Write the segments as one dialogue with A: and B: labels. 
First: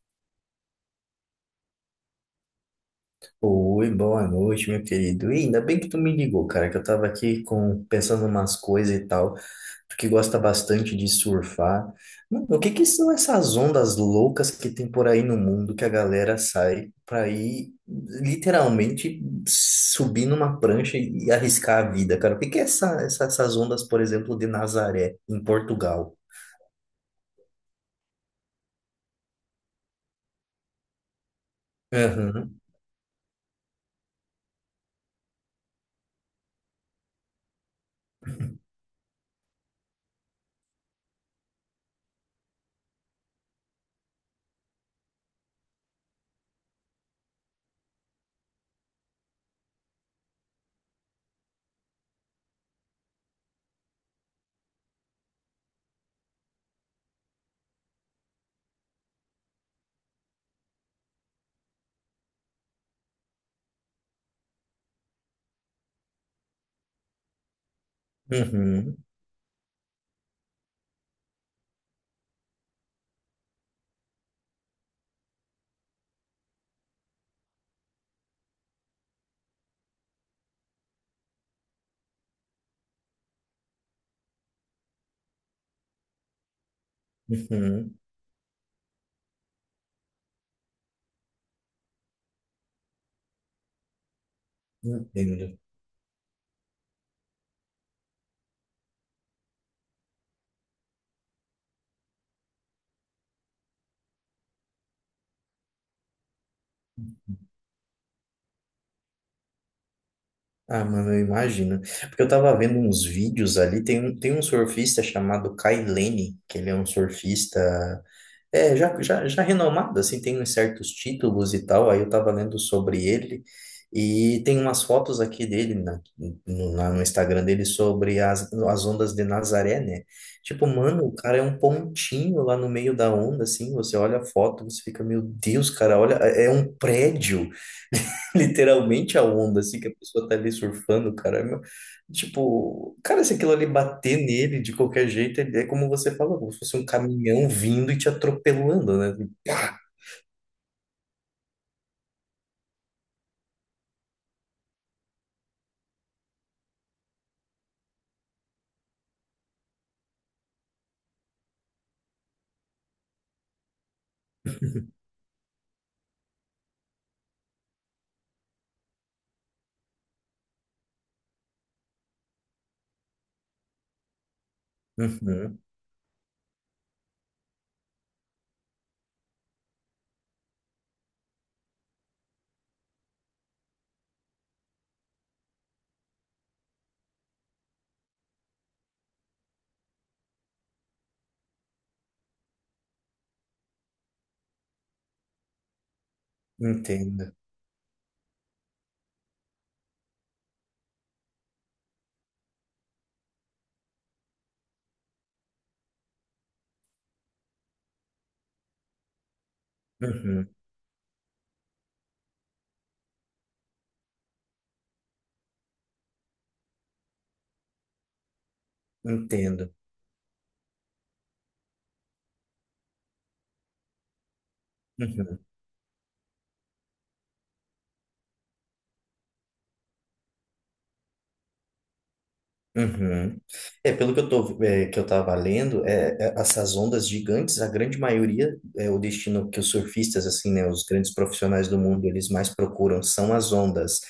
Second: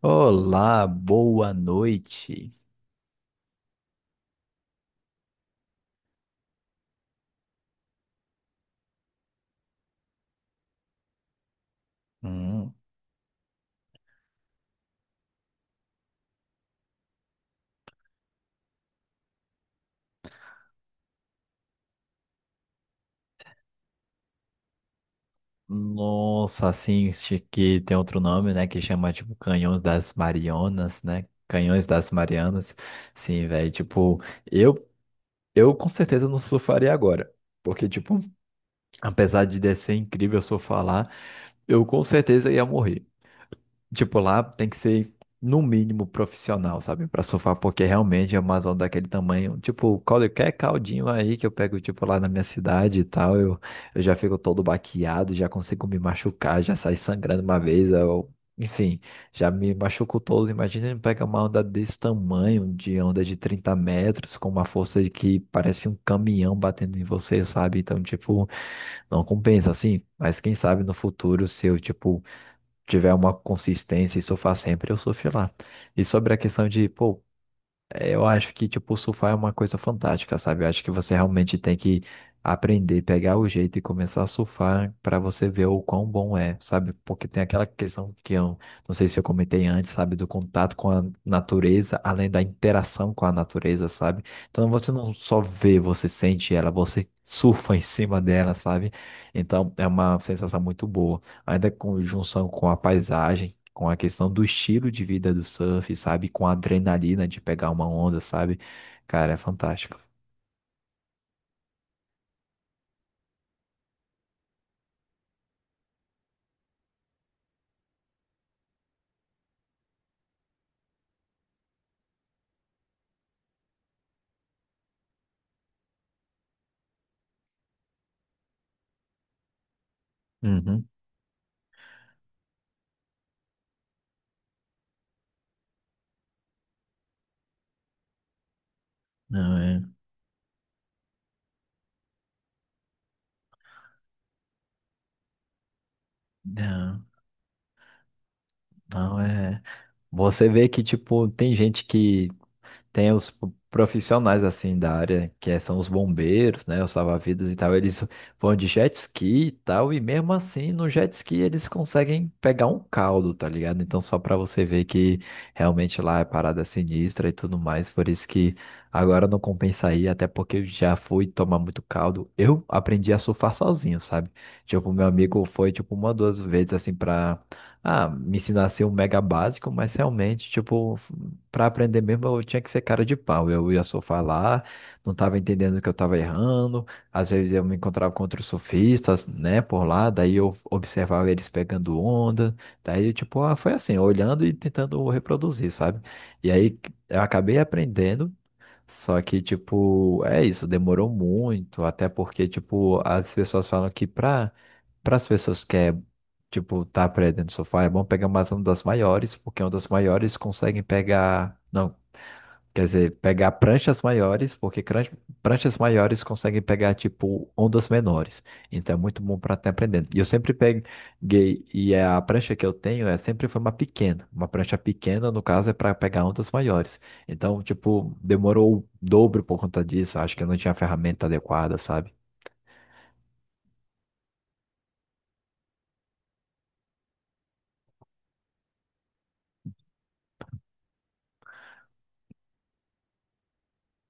A: Olá, boa noite.
B: Oi, boa noite, meu querido. E ainda bem que tu me ligou, cara, que eu tava aqui pensando umas coisas e tal. Tu que gosta bastante de surfar. Mano, o que
A: Hum,
B: que são essas ondas loucas que tem por aí no mundo que a galera sai pra ir literalmente subir numa prancha e arriscar a vida, cara? O que que é essas ondas, por exemplo, de Nazaré, em Portugal?
A: Nossa, assim, acho que tem outro nome, né, que chama, tipo, Canhões das Marianas, né? Canhões das
B: Uhum,
A: Marianas. Sim, velho, tipo, eu, eu com certeza não surfaria agora. Porque, tipo, apesar de ser incrível se eu falar, eu com certeza ia morrer. Tipo, lá tem que ser, no mínimo, profissional, sabe? Pra surfar, porque realmente é uma zona daquele tamanho. Tipo, qualquer caldinho aí que eu pego, tipo, lá na minha cidade e tal, eu já fico todo baqueado, já consigo me machucar, já saí sangrando uma vez, enfim, já me machuco todo. Imagina pegar uma onda desse tamanho, de onda de 30 metros, com uma força de que parece um caminhão batendo em você, sabe? Então, tipo.
B: uhum,
A: Não compensa, assim. Mas quem sabe no futuro, se eu, tipo, tiver uma consistência e surfar sempre, eu surfo lá. E sobre a questão de, pô, eu acho que, tipo, surfar é uma coisa fantástica, sabe? Eu acho que você realmente tem que aprender, pegar o jeito e começar a surfar para você ver o quão bom é, sabe? Porque tem aquela
B: uhum.
A: questão que eu não sei se eu comentei antes, sabe? Do contato com a natureza, além da interação com a natureza, sabe? Então você não só
B: Entendo.
A: vê, você sente ela, você surfa em cima dela, sabe? Então é uma sensação muito boa. Ainda com junção com a paisagem com a questão do estilo de vida do surf, sabe? Com a adrenalina de pegar uma onda, sabe? Cara, é fantástico.
B: Ah, mano, eu imagino. Porque eu tava vendo uns vídeos ali, tem um surfista chamado Kai Lene, que ele é um surfista, já renomado, assim, tem uns certos títulos e tal, aí eu tava lendo sobre ele, e tem umas fotos aqui dele no Instagram dele sobre as ondas de Nazaré, né? Tipo,
A: Uhum.
B: mano, o cara é um pontinho lá no meio da onda, assim, você olha a foto, você fica, meu Deus, cara, olha, é um prédio. Literalmente a
A: Não
B: onda, assim,
A: é.
B: que a pessoa tá ali surfando, cara. Tipo, cara, se aquilo ali bater nele de qualquer jeito, é como você falou, como se fosse um
A: Não,
B: caminhão vindo e te atropelando, né?
A: não
B: Tipo,
A: é.
B: pá!
A: Você vê que, tipo, tem gente que tem os profissionais assim da área, que são os bombeiros, né, os salva-vidas e tal, eles vão de jet ski e tal, e mesmo assim no jet ski eles conseguem pegar um caldo, tá ligado? Então só pra você ver que realmente lá é parada sinistra e tudo mais, por isso que agora não compensa ir, até porque eu já fui tomar muito caldo. Eu aprendi a surfar sozinho, sabe? Tipo, meu amigo
B: Uhum,
A: foi tipo uma duas vezes assim pra me ensinar a ser um mega básico, mas realmente, tipo, para aprender mesmo, eu tinha que ser cara de pau. Eu ia surfar lá, não estava entendendo que eu estava errando. Às vezes eu me encontrava com outros surfistas, né, por lá. Daí eu observava eles pegando onda. Daí, tipo, ah, foi assim, olhando e tentando reproduzir, sabe? E aí eu
B: entendo.
A: acabei aprendendo. Só que, tipo, é isso, demorou muito, até porque, tipo, as pessoas falam que para as pessoas que é, tipo, tá aprendendo sofá, é bom pegar umas ondas maiores, porque ondas maiores
B: Uhum,
A: conseguem pegar, não, quer dizer, pegar pranchas maiores, porque pranchas maiores conseguem pegar, tipo, ondas menores. Então é muito bom para estar
B: entendo.
A: aprendendo. E eu sempre peguei, e é a prancha que eu tenho é sempre foi uma pequena. Uma prancha pequena,
B: Uhum.
A: no caso, é para pegar ondas maiores. Então, tipo, demorou o dobro por conta disso. Acho que eu não tinha a ferramenta adequada, sabe?
B: Uhum. É, pelo que que eu tava lendo, essas ondas gigantes, a grande maioria, é o destino que os surfistas, assim, né, os grandes profissionais do mundo, eles mais procuram são as ondas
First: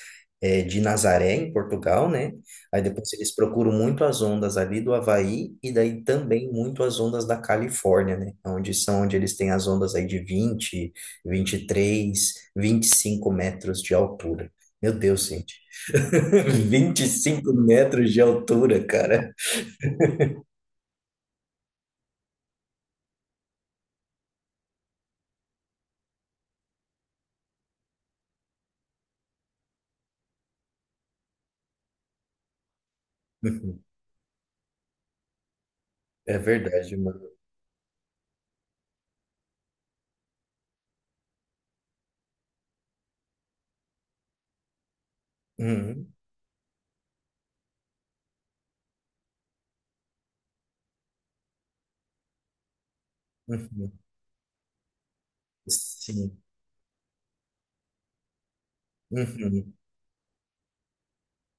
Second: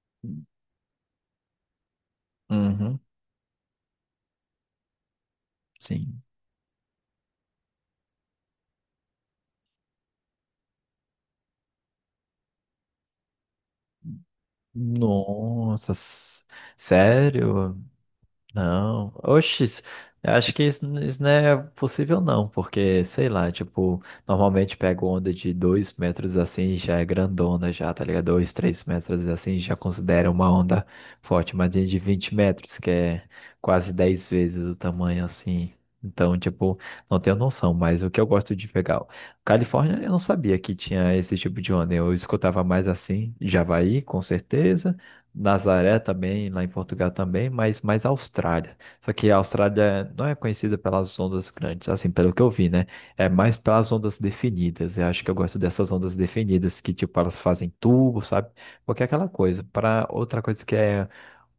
B: de Nazaré, em Portugal, né? Aí
A: Uhum.
B: depois eles procuram muito as ondas ali do Havaí e daí
A: Sim.
B: também muito as ondas da Califórnia, né? Onde são, onde eles têm as ondas aí de 20, 23, 25 metros de altura. Meu Deus, gente,
A: Nossa,
B: 25
A: sério?
B: metros de altura,
A: Não,
B: cara.
A: oxe, isso, eu acho que isso não é possível não, porque, sei lá, tipo, normalmente pego onda de 2 metros assim, já é grandona já, tá ligado? 2, 3 metros assim, já considera uma onda forte, mas de 20 metros, que é
B: Uhum.
A: quase 10 vezes o tamanho assim. Então,
B: É
A: tipo,
B: verdade,
A: não
B: mano.
A: tenho noção, mas o que eu gosto de pegar. Califórnia, eu não sabia que tinha esse tipo de onda, eu escutava mais assim, Javaí, com certeza, Nazaré
B: Uhum,
A: também, lá em Portugal também, mas mais a Austrália. Só que a Austrália não é conhecida pelas ondas grandes, assim, pelo que eu vi, né? É mais pelas
B: uhum.
A: ondas definidas. Eu acho que eu gosto dessas ondas
B: Sim.
A: definidas, que, tipo, elas fazem tubo, sabe? Porque é aquela coisa.
B: Uhum,
A: Para outra coisa que é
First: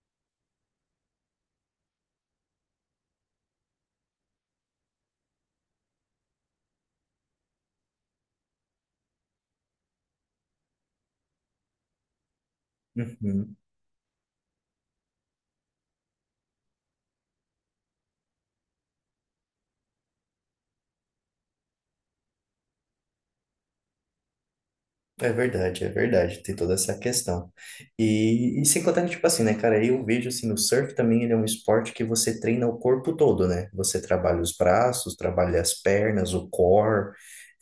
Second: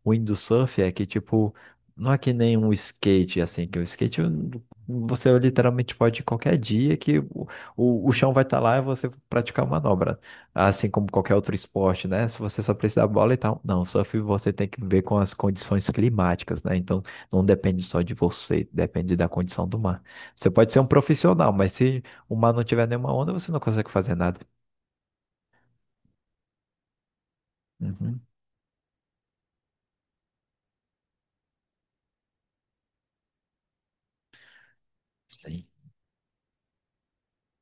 A: o windsurf é que, tipo, não é que nem um skate, assim, que o skate você literalmente pode ir qualquer dia que o chão vai estar lá e você praticar a manobra. Assim como qualquer outro esporte, né? Se você só precisa da bola e
B: uhum.
A: tal. Não, surf você tem que ver com as condições climáticas, né? Então, não depende só de você, depende da condição do mar. Você pode ser um profissional, mas se o mar não tiver nenhuma onda, você não consegue fazer nada.
B: É verdade, é verdade. Tem toda essa questão.
A: Uhum.
B: E sem contar que, tipo assim, né, cara, eu vejo assim, o surf também ele é um esporte que você treina o corpo todo, né? Você trabalha os braços, trabalha
A: Sim.
B: as pernas, o core.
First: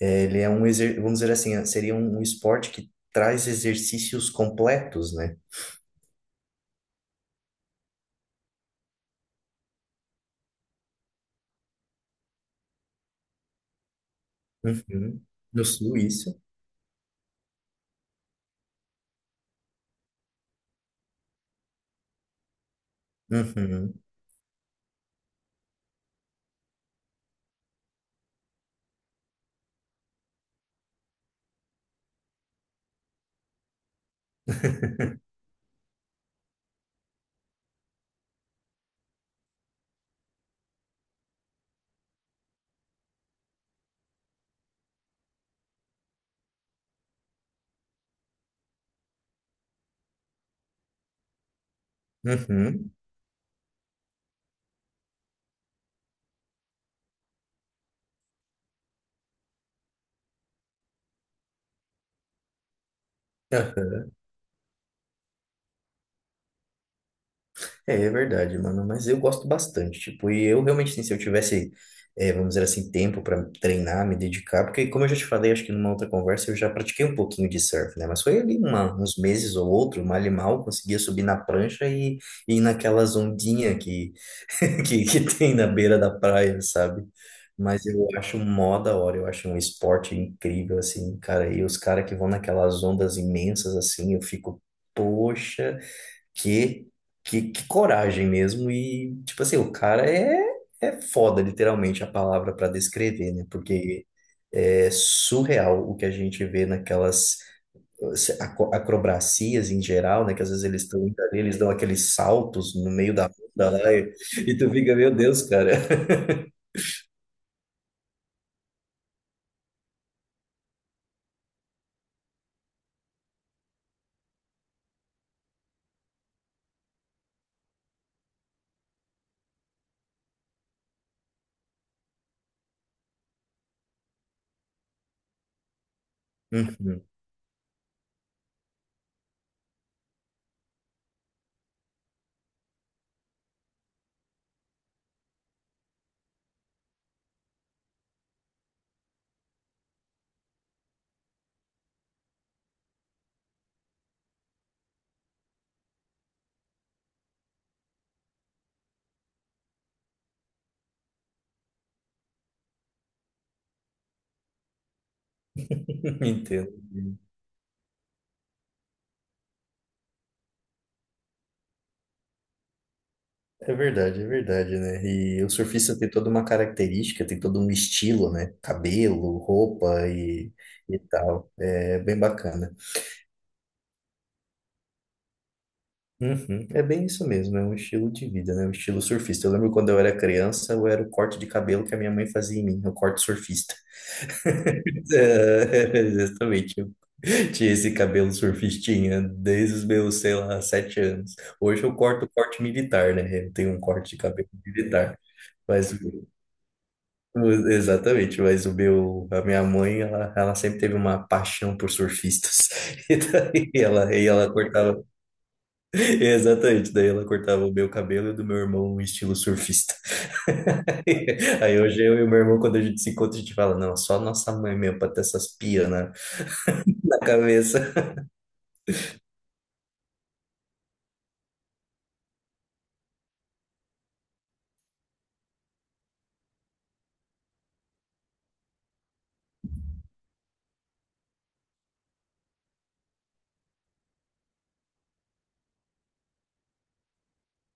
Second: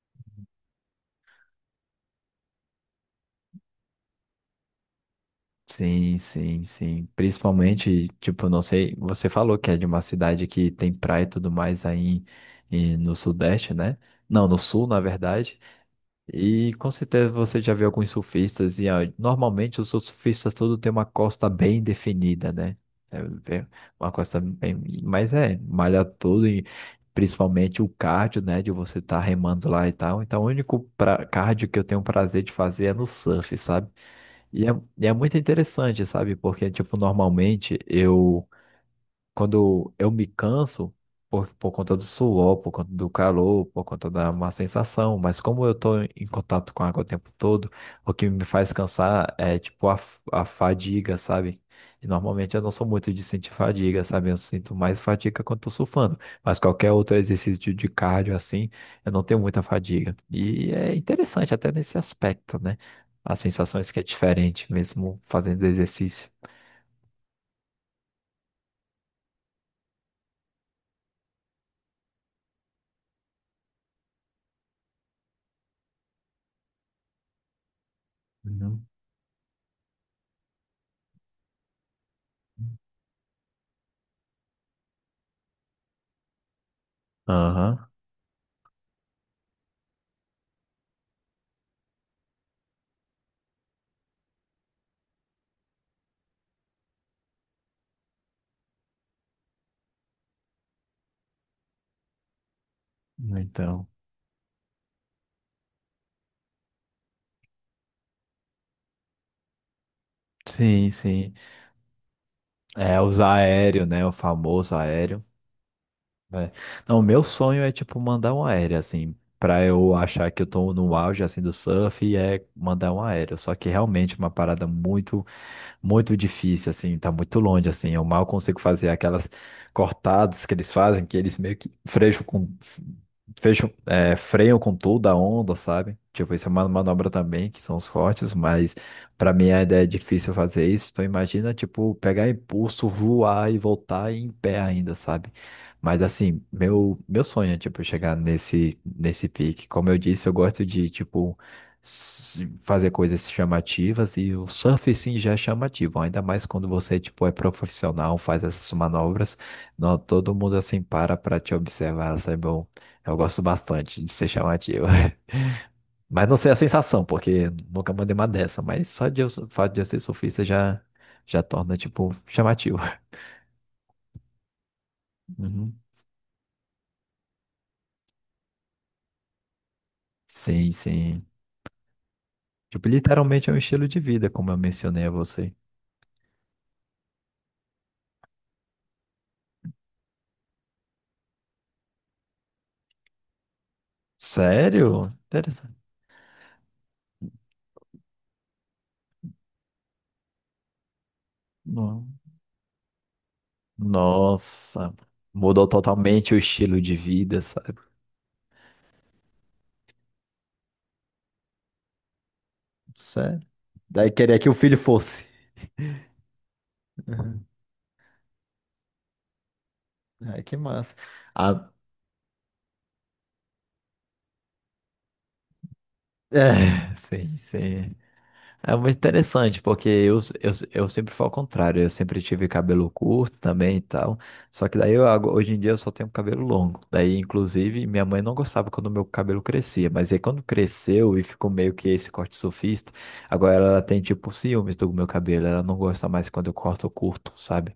B: É, ele é vamos dizer assim, seria um esporte que traz exercícios completos, né?
A: Sim, sim, sim. Principalmente, tipo, não sei, você falou que é de uma cidade que tem praia e tudo mais aí em, no Sudeste, né? Não, no Sul, na
B: Uhum.
A: verdade.
B: No sul, isso.
A: E com certeza você já viu alguns surfistas e ah, normalmente os surfistas todos têm uma costa bem definida, né? É, bem,
B: Uhum.
A: uma costa bem, mas é, malha tudo e principalmente o cardio, né, de você estar remando lá e tal. Então, o único pra, cardio que eu tenho prazer de fazer é no surf, sabe? E é, e é muito interessante, sabe? Porque, tipo, normalmente eu quando eu me canso por conta do suor, por conta do calor, por conta da má sensação, mas como eu estou em contato com a água o tempo todo, o que me faz cansar é tipo a fadiga, sabe? E normalmente eu não sou
B: Uhum.
A: muito de sentir fadiga, sabe? Eu sinto mais fadiga quando estou surfando, mas qualquer outro exercício de cardio assim, eu não tenho muita fadiga. E é interessante até nesse aspecto, né? As
B: É.
A: sensações que é diferente mesmo fazendo exercício.
B: É, é verdade, mano, mas eu gosto bastante, tipo, e eu realmente, assim, se eu tivesse, vamos dizer assim, tempo para treinar, me dedicar, porque como eu já te falei, acho que numa outra conversa, eu já pratiquei um pouquinho de surf, né, mas foi ali
A: Uhum.
B: uns meses ou outro, mal e mal, conseguia subir na prancha e ir naquelas ondinhas que, que tem na beira da praia, sabe?
A: Aham,
B: Mas eu acho mó da hora, eu acho um esporte incrível, assim, cara. E os caras que vão naquelas ondas imensas, assim, eu fico, poxa. Que, que coragem mesmo. E, tipo assim, o cara é foda, literalmente, a palavra para descrever, né?
A: então.
B: Porque é surreal o que a gente vê naquelas acrobacias em geral, né? Que às vezes eles
A: Sim,
B: estão indo
A: sim.
B: ali, eles dão aqueles saltos no
A: É,
B: meio
A: os
B: da onda
A: aéreo,
B: lá
A: né? O
B: e tu
A: famoso
B: fica, meu
A: aéreo.
B: Deus, cara.
A: Né? Não, o meu sonho é, tipo, mandar um aéreo, assim, pra eu achar que eu tô no auge, assim, do surf, e é mandar um aéreo. Só que realmente é uma parada muito muito difícil, assim, tá muito longe, assim. Eu mal consigo fazer aquelas cortadas que eles fazem, que eles meio que freixam com, fecham, freiam com toda a onda, sabe? Tipo, isso é uma
B: Uhum.
A: manobra também, que são os cortes, mas pra mim a ideia é difícil fazer isso. Então imagina, tipo, pegar impulso, voar e voltar em pé ainda, sabe? Mas assim, meu sonho é, tipo, chegar nesse pique. Como eu disse, eu gosto de, tipo, fazer coisas chamativas e o surf sim já é chamativo, ainda mais quando você tipo é profissional, faz essas manobras, não todo mundo assim para te observar, isso é bom. Eu gosto bastante de ser chamativo. Mas não sei a
B: Entendo.
A: sensação, porque nunca mandei uma dessa, mas só de eu, o fato de eu ser surfista já já torna tipo chamativo.
B: É verdade, né? E o
A: Uhum.
B: surfista tem toda uma característica, tem todo um estilo, né? Cabelo, roupa e,
A: Sim,
B: e
A: sim.
B: tal. É bem bacana.
A: Tipo, literalmente é um estilo de vida, como eu mencionei a você.
B: Uhum, é bem isso mesmo, é um estilo de vida, né? Um estilo surfista. Eu lembro quando eu era criança, eu era o corte de cabelo que a minha mãe fazia em mim, o corte surfista.
A: Sério? Interessante.
B: É, exatamente. Eu tinha esse cabelo surfistinha desde os meus, sei lá, 7 anos. Hoje eu
A: Não.
B: corto o corte militar, né? Eu tenho um corte de cabelo
A: Nossa,
B: militar.
A: mudou
B: Mas
A: totalmente o estilo de vida, sabe?
B: Exatamente, mas a minha mãe, ela sempre teve uma paixão por surfistas.
A: Sério. Daí
B: E
A: queria que
B: ela
A: o filho
B: cortava,
A: fosse.
B: exatamente, daí ela
A: Uhum.
B: cortava o meu cabelo e o do meu irmão em estilo surfista.
A: Ai, que massa. Ah,
B: Aí hoje eu e o meu irmão, quando a gente se encontra, a gente fala, não, só nossa mãe mesmo pra ter essas pias na,
A: é,
B: na
A: sim,
B: cabeça.
A: sim. É muito interessante, porque eu sempre fui ao contrário, eu sempre tive cabelo curto também e tal, só que daí eu, hoje em dia eu só tenho cabelo longo, daí inclusive minha mãe não gostava quando meu cabelo crescia, mas aí quando cresceu e ficou meio que esse corte surfista, agora ela tem tipo ciúmes do meu cabelo, ela não gosta mais quando eu corto curto, sabe?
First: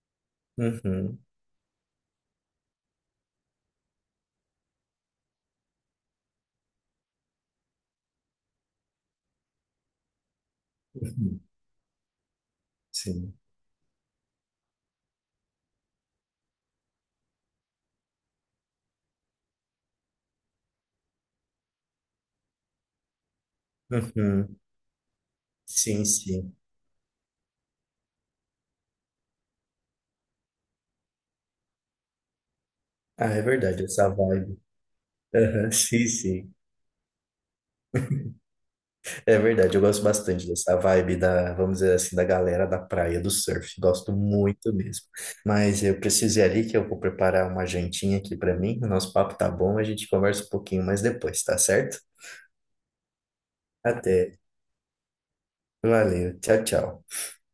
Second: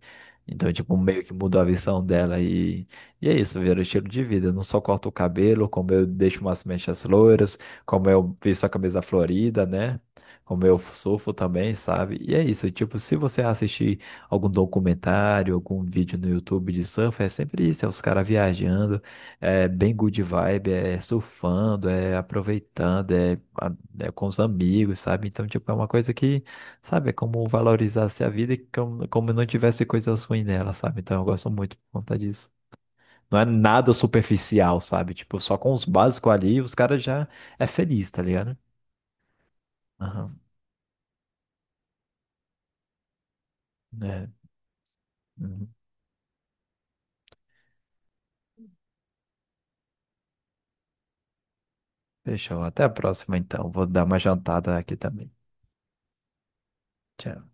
A: Então tipo
B: Uhum,
A: meio que mudou a visão dela e é isso, virou estilo de vida, eu não só corto o cabelo, como eu deixo umas mechas loiras, como eu visto a camisa florida, né? Como eu surfo
B: uhum,
A: também, sabe? E é isso, tipo, se
B: sim,
A: você assistir algum documentário, algum vídeo no YouTube de surf, é sempre isso, é os caras viajando, é bem good vibe, é surfando, é aproveitando, é, a, é com os
B: uhum,
A: amigos, sabe? Então, tipo, é uma
B: sim,
A: coisa que,
B: sim.
A: sabe, é como valorizar a vida e como, como não tivesse coisas ruins nela, sabe? Então, eu gosto muito por conta disso.
B: Ah,
A: Não
B: é
A: é
B: verdade,
A: nada
B: essa vibe.
A: superficial, sabe? Tipo, só
B: Aham,
A: com os
B: sim,
A: básicos
B: sim.
A: ali, os caras já é feliz, tá ligado?
B: É verdade, eu gosto
A: Aham,
B: bastante dessa vibe da, vamos dizer assim, da galera da praia do surf. Gosto
A: é.
B: muito mesmo.
A: Uhum.
B: Mas eu preciso ir ali que eu vou preparar uma jantinha aqui para mim. O nosso papo tá bom, a gente conversa um pouquinho mais depois, tá certo?
A: Fechou. Até a próxima, então. Vou dar uma
B: Até.
A: jantada aqui também.
B: Valeu. Tchau, tchau.
A: Tchau.